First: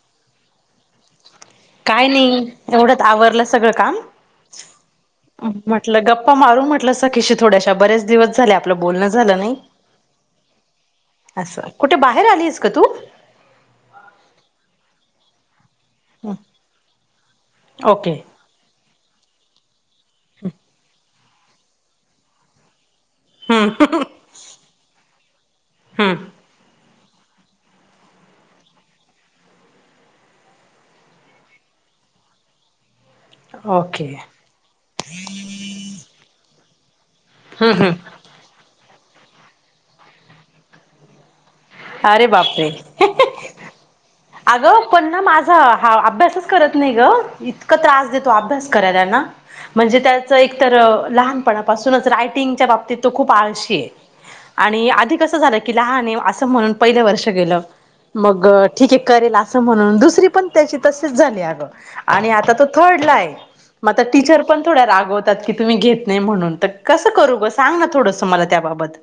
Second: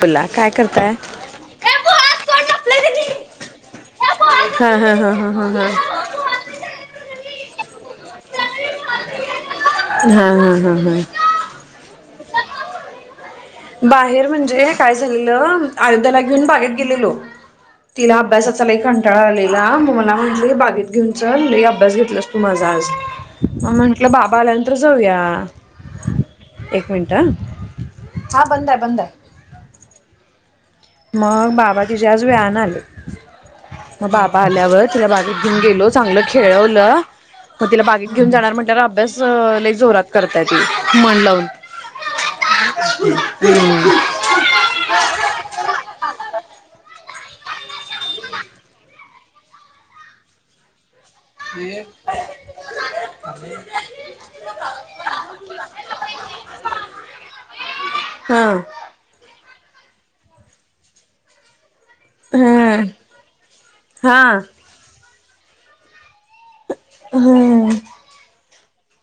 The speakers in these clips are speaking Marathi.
पुल्ला, काय करताय? काय नई. एवढ्यात आवरलं सगळं काम. हा हा हा हा हा हा म्हटलं गप् प्पा मारू म्हटलं सखीशी थोड्याशा, बऱ्याच दिवस झाले, आपलं बोलणं झालं नाही. हा हा हा हा असं. कुठे बाहेर आलीस का तु? बाहेर म्हणजे, काय झालेलं आयोध्याला घेऊन बागेत गेलेलो. ओके तिला अभ्यासाचा लई कंटाळा आलेला, म मला म्हटली बागेत घेऊन चल, लई अभ्यास घेतलास तू माझा आज. मग हम्म म्हट टलं बाबा आल्यानंतर जाऊया. हम्म एक मिनटं ह. हा बंदाय, बंदाय. मग बाबा तिजे आज वेळानं आले. ओके मग बा आल्यावर तिला बागेत घेऊन गेलो, चांगलं खेळवलं, मग तिला हम्म बागेत हम्म घेऊन जाणार म्हणल्यावर अभ्यास लई जोरात करताय ती, मन लावून. अरे हम. आगं, पण ना, माझा हा अभ्यासच करत नाही ग, इत् तकं त्रास देतो अभ्यास करायला ना. म्हणजे त्याचं एकतर लहान पणापासूनच रायटिंगच्या बाबतीत तो खूप आळशीय. आणि आधी कसं झालं की, लहानय असं म्हणून. पहिलं वर्ष गेलं. हा मगं ठीके करेल असं म्हणून. दुसरी पण त्याची तशीच झाली अगं. आणि आता तो हम्म थर्डलाय. मग आता हा टीचर पण थोड्या रागवतात की, तुम्ही घेत नाही म्हणून. तर कसं करू गं. हम्म सांग ना थोडंस, मला त्याबाबत.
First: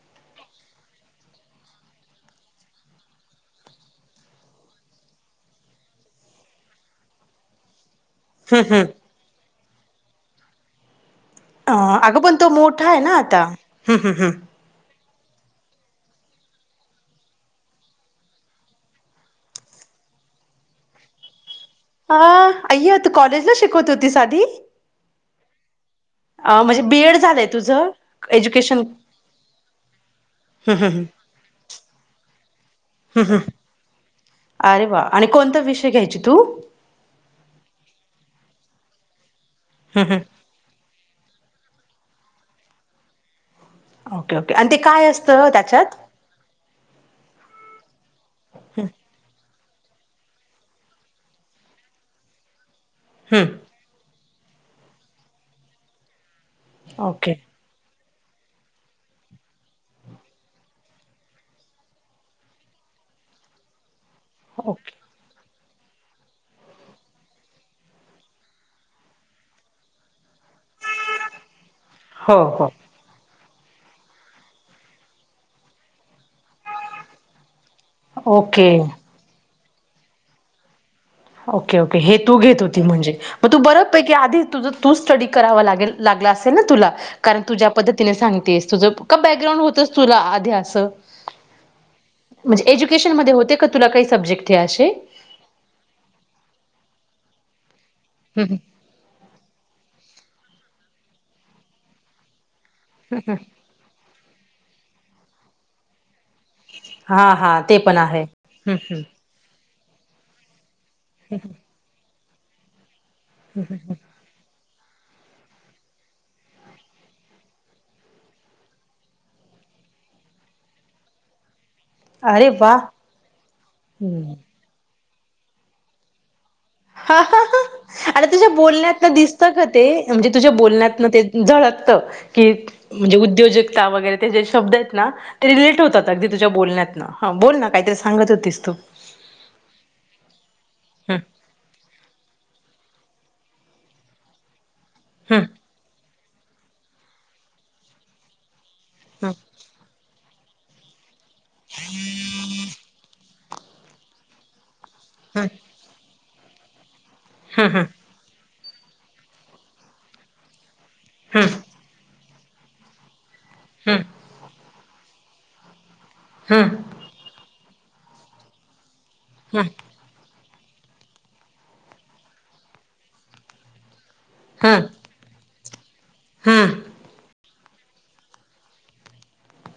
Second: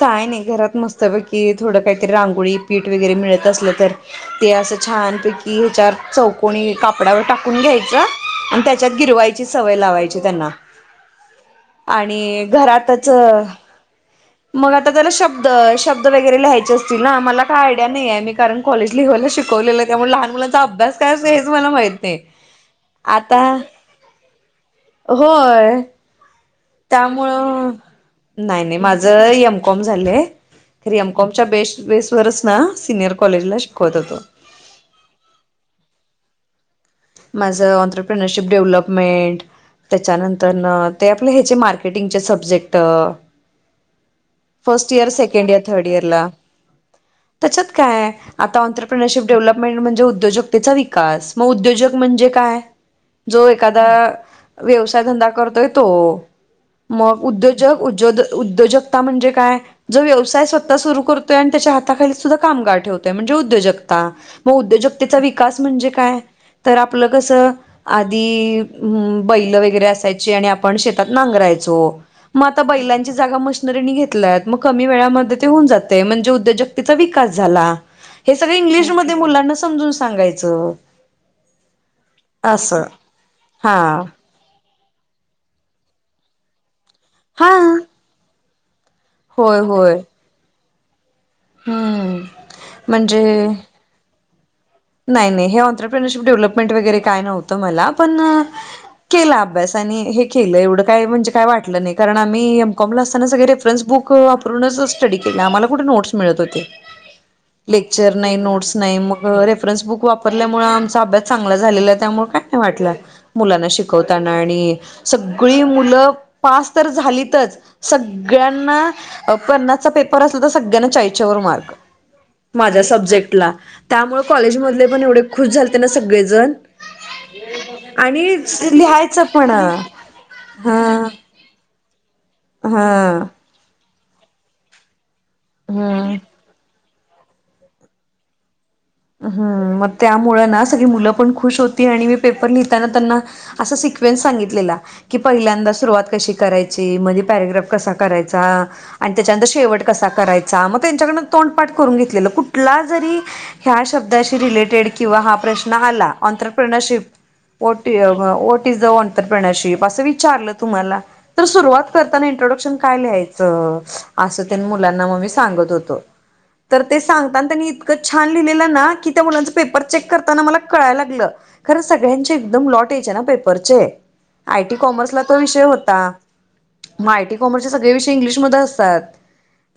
काय नाही. घरात मस्त पैकी, थोडं काहीतरी रांगोळी, पीठ वगैरे मिळत असलं तर ते असं छानपैकी, ह्याच्यावर चौकोणी कापडावर टाकून घ्यायचं. आणि हम्म हम्म. त्याच्यात गिरवायची सवय लावायची त्यांना. आणि घरातच हम्, हं, ह. मग आता त्याला शब्द, शब्द वगैरे लिहायचे असतील ना मला काय आयडिया नईये मी कारण- कॉलेज लेव्हल्ला शिकवलेलं त्यामुळे लहान मुलांचा अभ्यास काय असतो हेच मला माहित् ते अ अय्या तू आता कॉलेजला शिकवत होतीस आधी होय- म्हणजे बी एड झालंय त्यामुळं तुझं? नाई नाई माझं एम. कॉम. झालंय. हु हु हु. च्या बेस बेसरच ना सिनियर कॉलेजला शिकवतो तो. अरे वा आणि कोणता विषय घ्यायची तू? माझं ऑंन्त्रप्रिनरशिप डेव्हलपमेंट हम्म हम्म. त्याच्यानं -तरन ते आपले ह्याचे मार्केटिंगचे सब्जेक्ट ओके ओके आणि ते फर्स्ट काय इयर असतं सेकंड इयर थर्ड त्याच्यात? इयर ला त्याच्यात काय आताऑंन्त्रप्रेनरशिप डेव्हलपमेंट म्हणजे उदयोजकतेचा विकास म उदयोजक म्हणजे काय जो हम्म एखादा व्यवसाय धंदा करतोय तो. मग ओके उद्योजक ऊज्योद् उद्योजकता म्हणजे काय? जो व्यवसाय स्वतः सुरू करतोय अन् त्याच्या हाताखाली सुद्धा कामगार ठेवतोय म्हणजे उद्योजकता. म ओके उद्योजकतेचा विकास म्हणजे काय? तर आपलं कसं आधी बैलं वगैरे असायचे आणि आप् आपण शेतात नांगरायचो हो म आता हो बैलांची जागा मशी् नरींनी घेतलायत म कमी वेळामध्ये ते हुन जातंय म्हणजे उद्योजकतेचा विकास झाला. हे सगळं ओके इंग्लिशमध्ये मुलांना समजून सांगायचं. ओके ओके हे तू घेत होती असं म्हणजे, म तु हा बरं पैकी आधी तुझं तू स्टडी करावा लागेल लागला असेल न तुला कारण हा तू ज्या पद्धतीने सांगतेस तुझ का होय बॅकग्राउंड होतंच होय तुला आधी असं, हम्म म्हणजे एजुकेशन मधे होते का तुला काही सब्जेक्ट हे असे. नाय नाय हे ऑन्त्रप्रेनरशिप डेव्हलपमेंट वगैरे काय नव्हतं मला पण केला अभ्यास आणि हे केलं एवढं काय म्हणजे काय वाटलं नी कारण आम्ही एम. कॉम. ला असताना सगळे रे -फरन्स बुक वापरुनच स्टडी केला आम्हाला कुठ नोट्स मिळत होत्- हा हा ते पण लेक्चर आहे नाई हम्म नोट्स नाई हम्म मग अं रेफरन्स बुक वापरल्यामुळं आमचा अभ्यास चांगला झालेला आहे त्यामुळं काय नाई वाटला मुलांना शिकवता नाय आणि सगळी मुलं पास तर झालीतच सगळ्यांना अ पन्नासचा पेपर असला त सगळ्यांना चाळीसच्यावर मार्क. अरे वा माझ्या सब्जेक्टला त्यामुळं हम्म कॉलेज मधले पण एवढे खुश झाल्ते ना सगळेजण हा हा हा आणि तुझ्या बोलण्यातनं लिहायचं पण दिसतं ग ते म्हणजे तुझ्या बोलण्यातन हा ते झळकतं कि म्हणजे हा उद्योजकता वगैरे ते जे शब्दयेत ना ते रिलेट होतात हम्म अगदी तुझ्या बोलण्यात न हा बोल ना कायतरी सांगत होतीस तू. हम्म म त्यामुळं ना सगळी मुलं हम्म पण खुश होती आणि मी पेपर लिहिताना त्यांना असा सिक्वेन्स सांगितलेला की हम्म पहिल्यांदा सुरुवात कशी करायची मध्ये पॅरेग्राफ कसा करायचा आन त्याच्यानंतर शेवट कसा करायचा म त्यांच्याकडनं तोंड पाठ करून घेतलेलं कुठला जरी ह्या शब्दाशी रिलेटेड किंवा हा हम्म प्रश्न आला ऑंन्त्रप्रेनरशिप हम्म what e what is uh entrepreneurship असं विचारलं तुम्हाला तर हम्म सुरुवात करताना इंट्रोडक्शन काय लिहायचं हम्म असं त्यांन मुलांना म मी सांगत होतो हम्म तर ते सांगताना त्यांनी इतकं छान लिहिलेलं ना की त्या मुलांच हम्म पेपर चेक करताना मला कळाय लागलं खरं सगळ्यांचे एकदम लॉट यायचे ना पेपरचे हम्म आय. टी. हम्म कॉमर्स ला तो विषय होता. हम्म हम्म हम्म म आय. टी. कॉमर्सचे सगळे विषय इंग्लिश मध्ये असतात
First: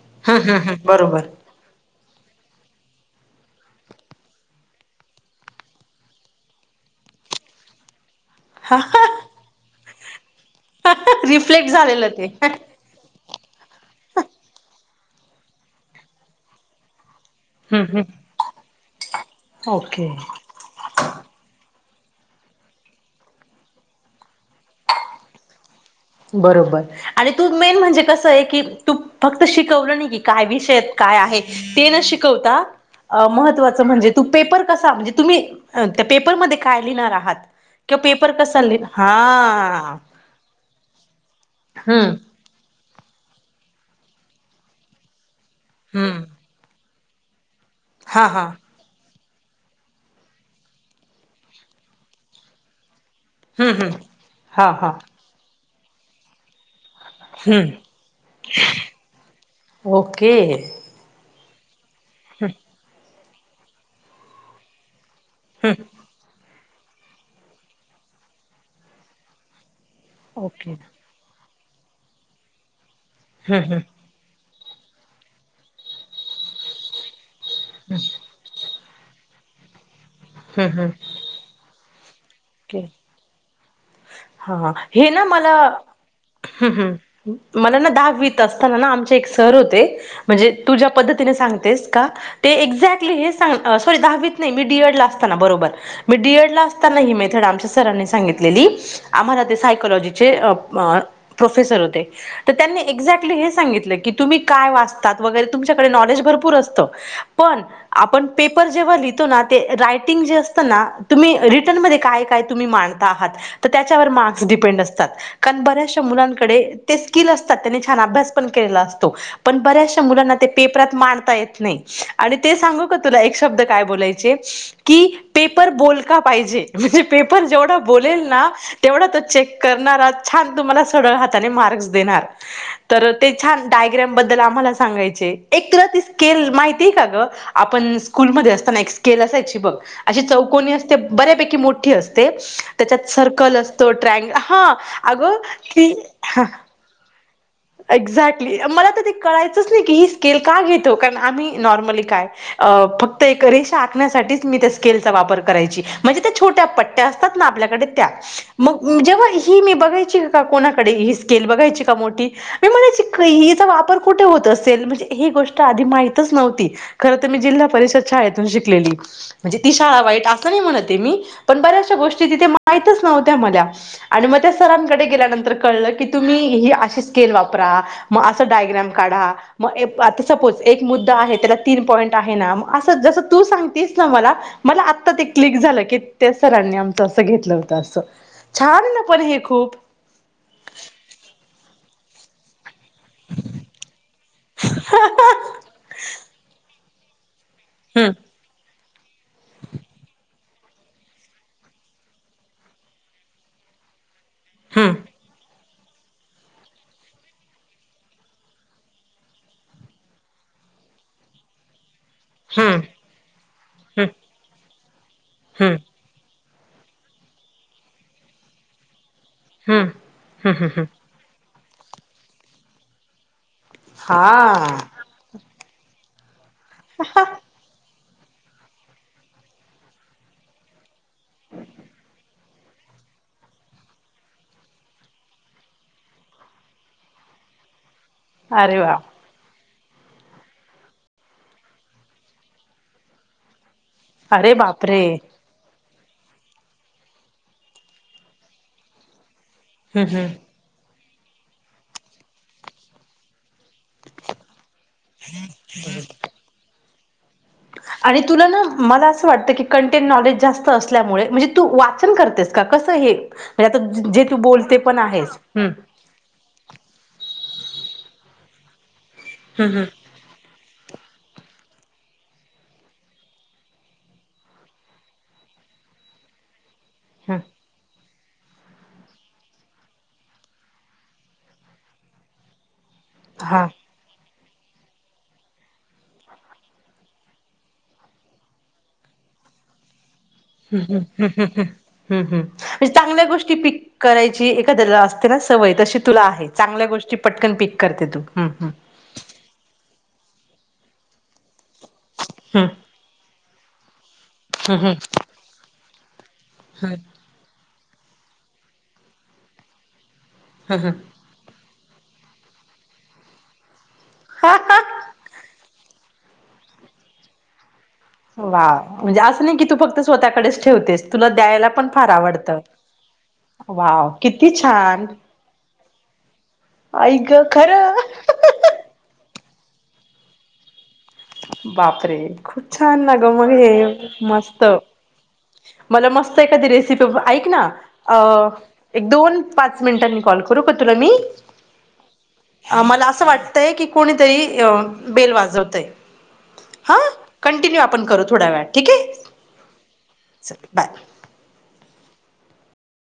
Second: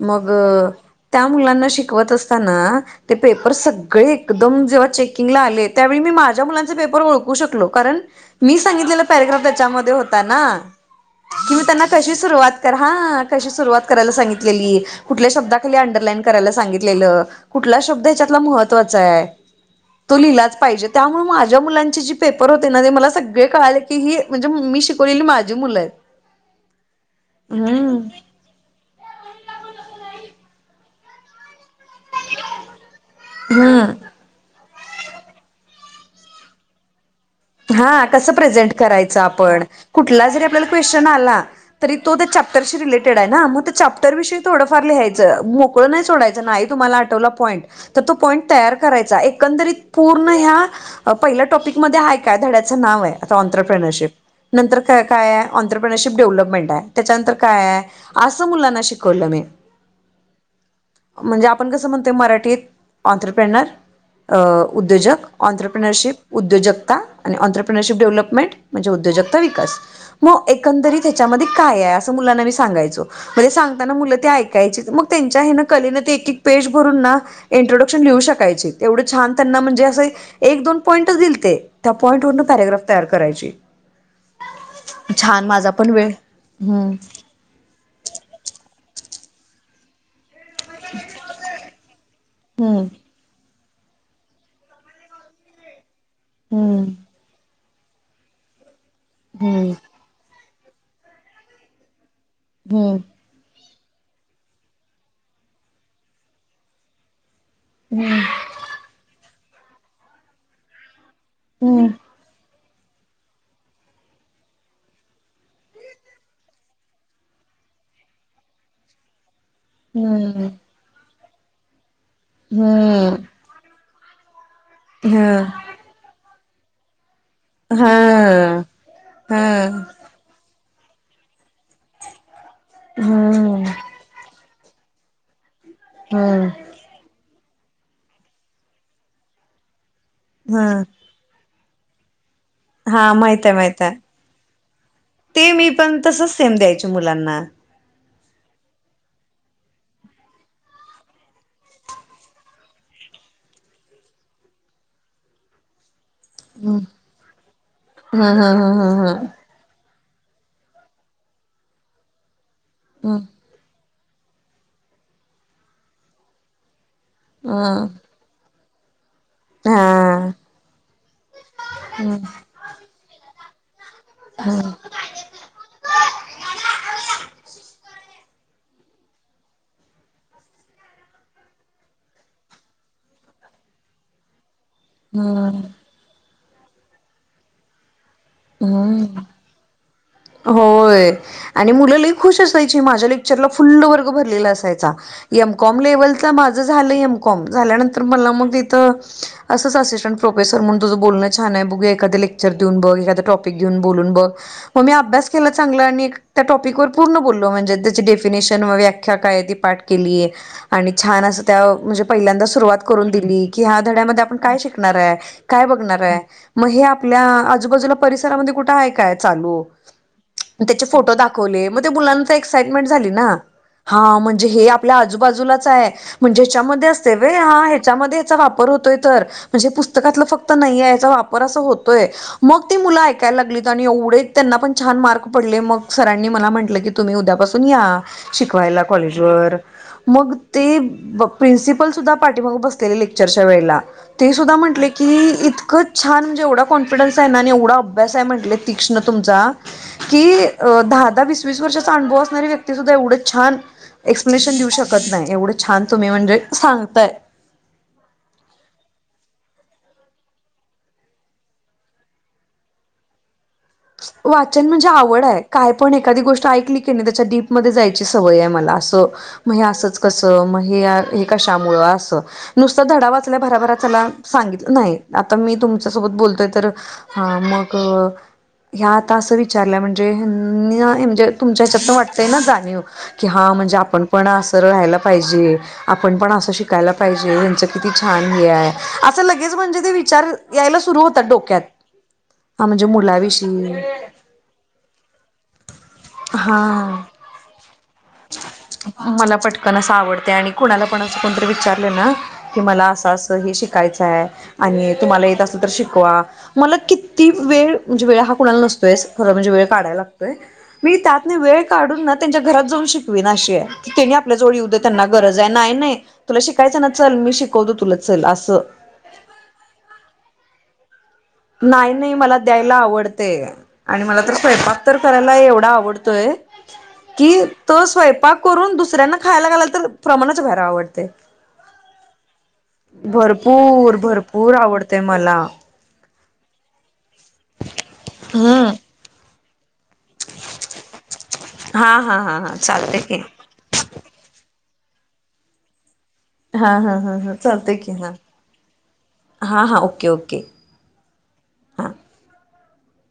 मग हम्म हम्म त्या बरोबर मुलांना शिक शिकवत असताना ते पेपर सगळे एकदम जेव्हा चेकिंगला आले त्यावेळी मी माझ्या मुलांचे पेपर ओळखू शकलो, कारण मी हा सांगितलेला हा पॅरेग्राफ त्याच्यामध्ये होता ना, हा हा की मी रिफ्लेक्ट त्यांना झालेलं कशी ते सुरवात हम्म करा हा कशी सुरुवात करायला सांगितलेली, कुठल्या शब्दाखाली अंडरलाईन करायला सांगितलेलं, कुठला हम्म शब्द हेच्यातला महत्वाचा आहे, ओके तो लिहलाच पाहिजेत त्यामुळ माझ्या मुलांचे जी पेपर होते ना ते मला सगळे कळाले की ही म्हणजे मी शिकवलेली माझी मुलं आहेत. बरोबर आणि तू मेन हम्म म्हणजे कसं आहे की, तू फक्त शिकवलं नाही की काय विषय आहेत काय आहे ते न शिकवता महत्वाच हम्म म्हणजे तू पेपर कसा म्हणजे तुम्ही त्या पेपरमध्ये काय लिहिणार आहात? किंवा हा पेपर कसं कसा प्रेझेंट लिह करायचं आपण हा कुठला जरी आपल्याला क्वेस्शन आला तरी हम्म तो त्या चॅप्टरशी रिलेटेड आहे ना, म ते चॅप्टर विषयी थोडं फार लिहाय च, मोकळं नाही हम्म सोडायचं नाही तुम्हाला आठवला पॉईंट तर तो हा हा पॉईंट तयार करायचा एकंदरीत पूर्ण ह्या पहिल्या टॉपिक मध्ये हाय काय धड्याचं नाव हाय आता हम्म हम्म ऑनत्रप्रेनरशिप, हा नंतर हा काय काय आहे? ऑनतरप्रेनरशिप डेव्हलपमेंट हाय, तेच्यानंतर काय आहे हम्म आसं मुलांना शिकवलं मी. ओके म्हणजे आपण कसं म्हणतोय मराठीत ऑनत्रप्रेनर अ उद्योजक हम्म ऑनत्रप्रनरशिप उद्योजकता आणि ऑनत्रप्रनरशिप डेव्हलपमेंट म्हणजे उद्योजकता विकास. म ओके एकंदरीत हेच्यामध्ये काय आहे आसं मुलाना मी सांगायचो, म्हणजे हम्म हम्म सांगताना मुलं ते ऐ ऐकाचित मग तेच्या हेन कलेन ते एक एक पेज भरून ना इंट्रोडक्शन लिहू शक ऐकायचीत एवढ छान त्यांना म्हणजे आस एक हम्म दोन हम्म पॉइटच दिलते त्या पॉइटवरन प्यारेग्राफ तयार करायची. हा हा, हे ना छान मला माझा पण वेळ हुं हम्म हुं मला ना दहावीत असताना ना आमचे एक सर होते, म्हणजे तू ज्या पद्धतीने सांगतेस का ते हम्म एक्झॅक्टली हेस सांग सॉरी दहावीत नाही मी डी. एड. ला असताना बरोबर मी डी. एड. ला हम्म आसताना ही मेथड आमच्या सरांनी सांगित लेली. आम्हाला ते हम्म सायकोलॉजीचे अ म प्रोफेसर होते. तर त्यांनी हम्म एक्झॅक्टली हे सांगितलं की तुम्ही काय वाचतात वगैरे तुमच्याकडे नॉलेज भरपूर असतं, पण आपण पेपर जेव्हा लिहितो ना ते रायटिंग जे असतं ना तुम्ही रिटनमध्ये हम्म काय काय तुम्ही मांडता आहात त त्याच्यावर मार्क्स डिपेंड असतात. कारण बऱ्याचशा मुलांनकडे ते स्किल असतात, त्यांनी छान अभ्यास पण केला असतो, पण बऱ्याचशा मुलांना ते हम्म पेपरात मांडता येत नाही, आणि ते सांगू का तुला हम्म एक शब्द काय बोलाय चे की हा पेपर बोलका पाहिजे म्हणजे पेपर जेव हा बोलेल ना तेवढा तो हा चेक करणारा छान तुम्हाला सरळ हाताने मार्क्स देणार, तर ते हम्म छान टायग्राम बद्दल आम्हाला सांगायचे एक तुला ती स्किल हम्म माहित ती का गं आपण स्कूल मध्ये असताना एक स्केल असायची बघ अशी हा चौकनी असते बऱ्यापैकी मोठी असते, तेच्यात हा माहित आहे सर्कल माहित असतो, आहे ट्रँग हा आगं मी की पण तसच हा सेम ते द्यायचे मुलांना एक्झॅक्टली मला तर ते कळायचंच नाही की ही स्केल का घेतो? कारण आम्ही नॉर्मली काय अ फक्त एक रेषा आखण्यासाठीच मी त्या स्केलचा वापर करायची. म्हणजे त्या छोट्या पट्ट्या असतात ना आपल्याकडे त्या, हा हा हा मग हा जेव्हा ही ही मी बघायची का कोणाकडे ही स्केल बघायची का मोठी मी म्हणायची कै हीचा वापर कुठं होत असेल? म्हणजे ही गोष्ट आधी माहितच नव्हती खरं त मी जिल्हा हा परिषद शाळेतून शिकलेली म्हणजे ती हा शाळा वाईट हा अस नाही म्हणत मी पण बऱ्याचशा गोष्टी तिथे मा माहतच नव्हत्या मज्जा आणि मग त्या सरांकडे गेल्यानंतर कळलं की तुम्ही ही अशेच स्केल वापरा, मग अस डायग्रॅम काढा. मग एक बातच बोलते एक मुद्दा आहे त्याला तीन पॉईंट आहे ना मग असं जसं तू सांगतेस ना मला. मला आत्ता ते क्लिक झालं की त्या सरांनी आमच असा घेतलं होतं. आसं. छान आहे ना परी ही खूप. होय आणि मुलं लई खुश असायची माझ्या लेक्चरला फुल्ल वर्ग भरलेला असायचा. एमकॉम लेवल तर माझ झालं एमकॉम झाल्यानंतर हम्म मला मग तिथ असंच असिस्टंट प्रोफेसर म्हणून तुझं बोलणं छान आहे बघू एखाद लेक्चर देऊन बघ एखादा टॉपिक घेऊन बोलून बघ. हो मी हम्म अभ्यास केला चांगलं आणि त्या टॉपिक वर पूर्ण बोललो म्हणजे त्याची डेफिनेशन व व्याख्या काय ती पाठ केलीय आणि छान असं त्या म्हणजे. पहिल्यांदा सुरुवात हम्म करून दिली, की ह्या हम्म धड्यामध्ये आपण काय शिकणार आहे? काय हम्म बघणार आहे? म हे आपल्या आजूबाजूला परिसरामध्ये कुठे आहे काय चालू हम्म हम्म हम्म त्याचे हम्म फोटो दाख कोल्हे, मग ते मुलांना तर एक्साइटमेंट झाली ना, हा म्हणजे हे आपल्या आजूबाजूलाच आहे. म्हणजे ह्याच्यामध्ये असते वे हा ह्याच्यामध्ये याचा वापर होतोय तर म्हणजे पूस तर त्यातलं फक्त नाहीेये याचा वापर असा होतोय मग ती मुलं ऐकायला लागलीत आणि एवढे त्यांना पण छान मार्क पडले मग सरांनी मला म्हंटलं की तुम्ही उद्यापासून या अरे शिकवायला वा कॉलेज बरं. मग ते प प्रिन्सिपल सुद्धा पाठीमाग बसलेले, लेक्चरच्या वेळेला. ते अरे सुद्धा म्हंटले बापरे की इतकं छान जेवढा कॉन्फिडन्स आहे आणि एवढा अभ्यासआहे म्हटले तीक्ष्ण तुमचा हम्म की हम्म अ दहा दहा वीस वीस वर्षाचा अनुभव असणारी व्यक्ती सुद्धा एवढं छान एक्सप्लेनेशन देऊ शकत नाही एवढं छान तुम्ही म्हणजे सांगताय. आणि तुला ना मला असं वाटतं की, कंटेंट नॉलेज जास्त असल्यामुळे म्हणजे तू वाचन करतेस. का कस येईल? म्हणजे आता जे तू वाचन बोलते म्हणजे पण आवड आहेस. आहे हम्. काय पण एखादी गोष्ट ऐकली की नाही त्याच्या डीपमध्ये जायची सवय आहे आम्हाला असं म हे आसच. हम्म कसं मग? हे हे कशामुळं आसं? नुसता धडा वाचल्या भराभरा त्चला सांगितलं नाही. बीयाकलसांगितलं नाही आता मी तुमच्यासोबत बोलतोय तर हा मग? ह्यात असं विचारल्या म्हणजे म्हणजे तुमच्या हच्यात पण वाटतय ना जाणीव. की हा म्हणजे आपण पण असं राहायला पाहिजे. आपण पण असं शिकायला पाहिजे ह्याचं किती छान हे आहे असं लगेच म्हणजे ते विचार. हं यायला हं सुरू होतात हं डोक्यात हुं हुं हा म्हणजे चांगल्या गोष्टी. मुलाविषयी कीपिक करायची एखद्याला असते ना सवय तशी. तुला आहे चांगल्या हा गोष्टी पटकन पीक करते तू हुं हुं. मला पटकन असं आवडते आणि कुणाला पण असं कोणतरी विचारले ना की मला हम्म असं असं हे शिक शिकायचं आहे आणि हम्म तुम्हाला येत असेल तर शिकवा मला की ती वेळ म्हणजे वेळ हा कुणाला नसतोय खरं म्हणजे वेळ काढायला लागतोय हम्म हम्म मी त्यात नाही वेळ काढून ना त्यांच्या घरात जाऊन शिकवीना अशी आहे. तेनी आपल्या जवळ येऊद्या त्यांना हम्म गरज आहे नाही नाही तुला शिकायचं ना चल मी शिकवतो तुला चल आस. वाव म्हणजे आसं नाही की तू फक्त स्वतःकडेच ठेवतेस. तुला द्यायला पण नाही फार नाही मला आवडत, द्यायला आवडते आणि वाव मला तर किती स्वयंपाक तर छान करायला एवढा आवडतोय आई ग कि तो खरं स्वयंपाक करून दुसऱ्यांना खायला घालाल तर प्रमाणाच्या बाहेर आवडत. बापरे खूप छान ना ग मग हे, भरपूर भरपूर मस्त. आवडते मला मला मस्त एखादी रेसिपी,. ऐक ना, हम्म अं एक दोन, पाच मिनिटांनी कॉल करू का तुला मी? हा हा हा हा चालते मला की असं वाट तय की, कोणीतरी अ बेल वाजवतय. हा, कंटिन्यू आपण करू थोडा वेळात, ठीक आहे? हा हा ओके ओके चल बाय. हा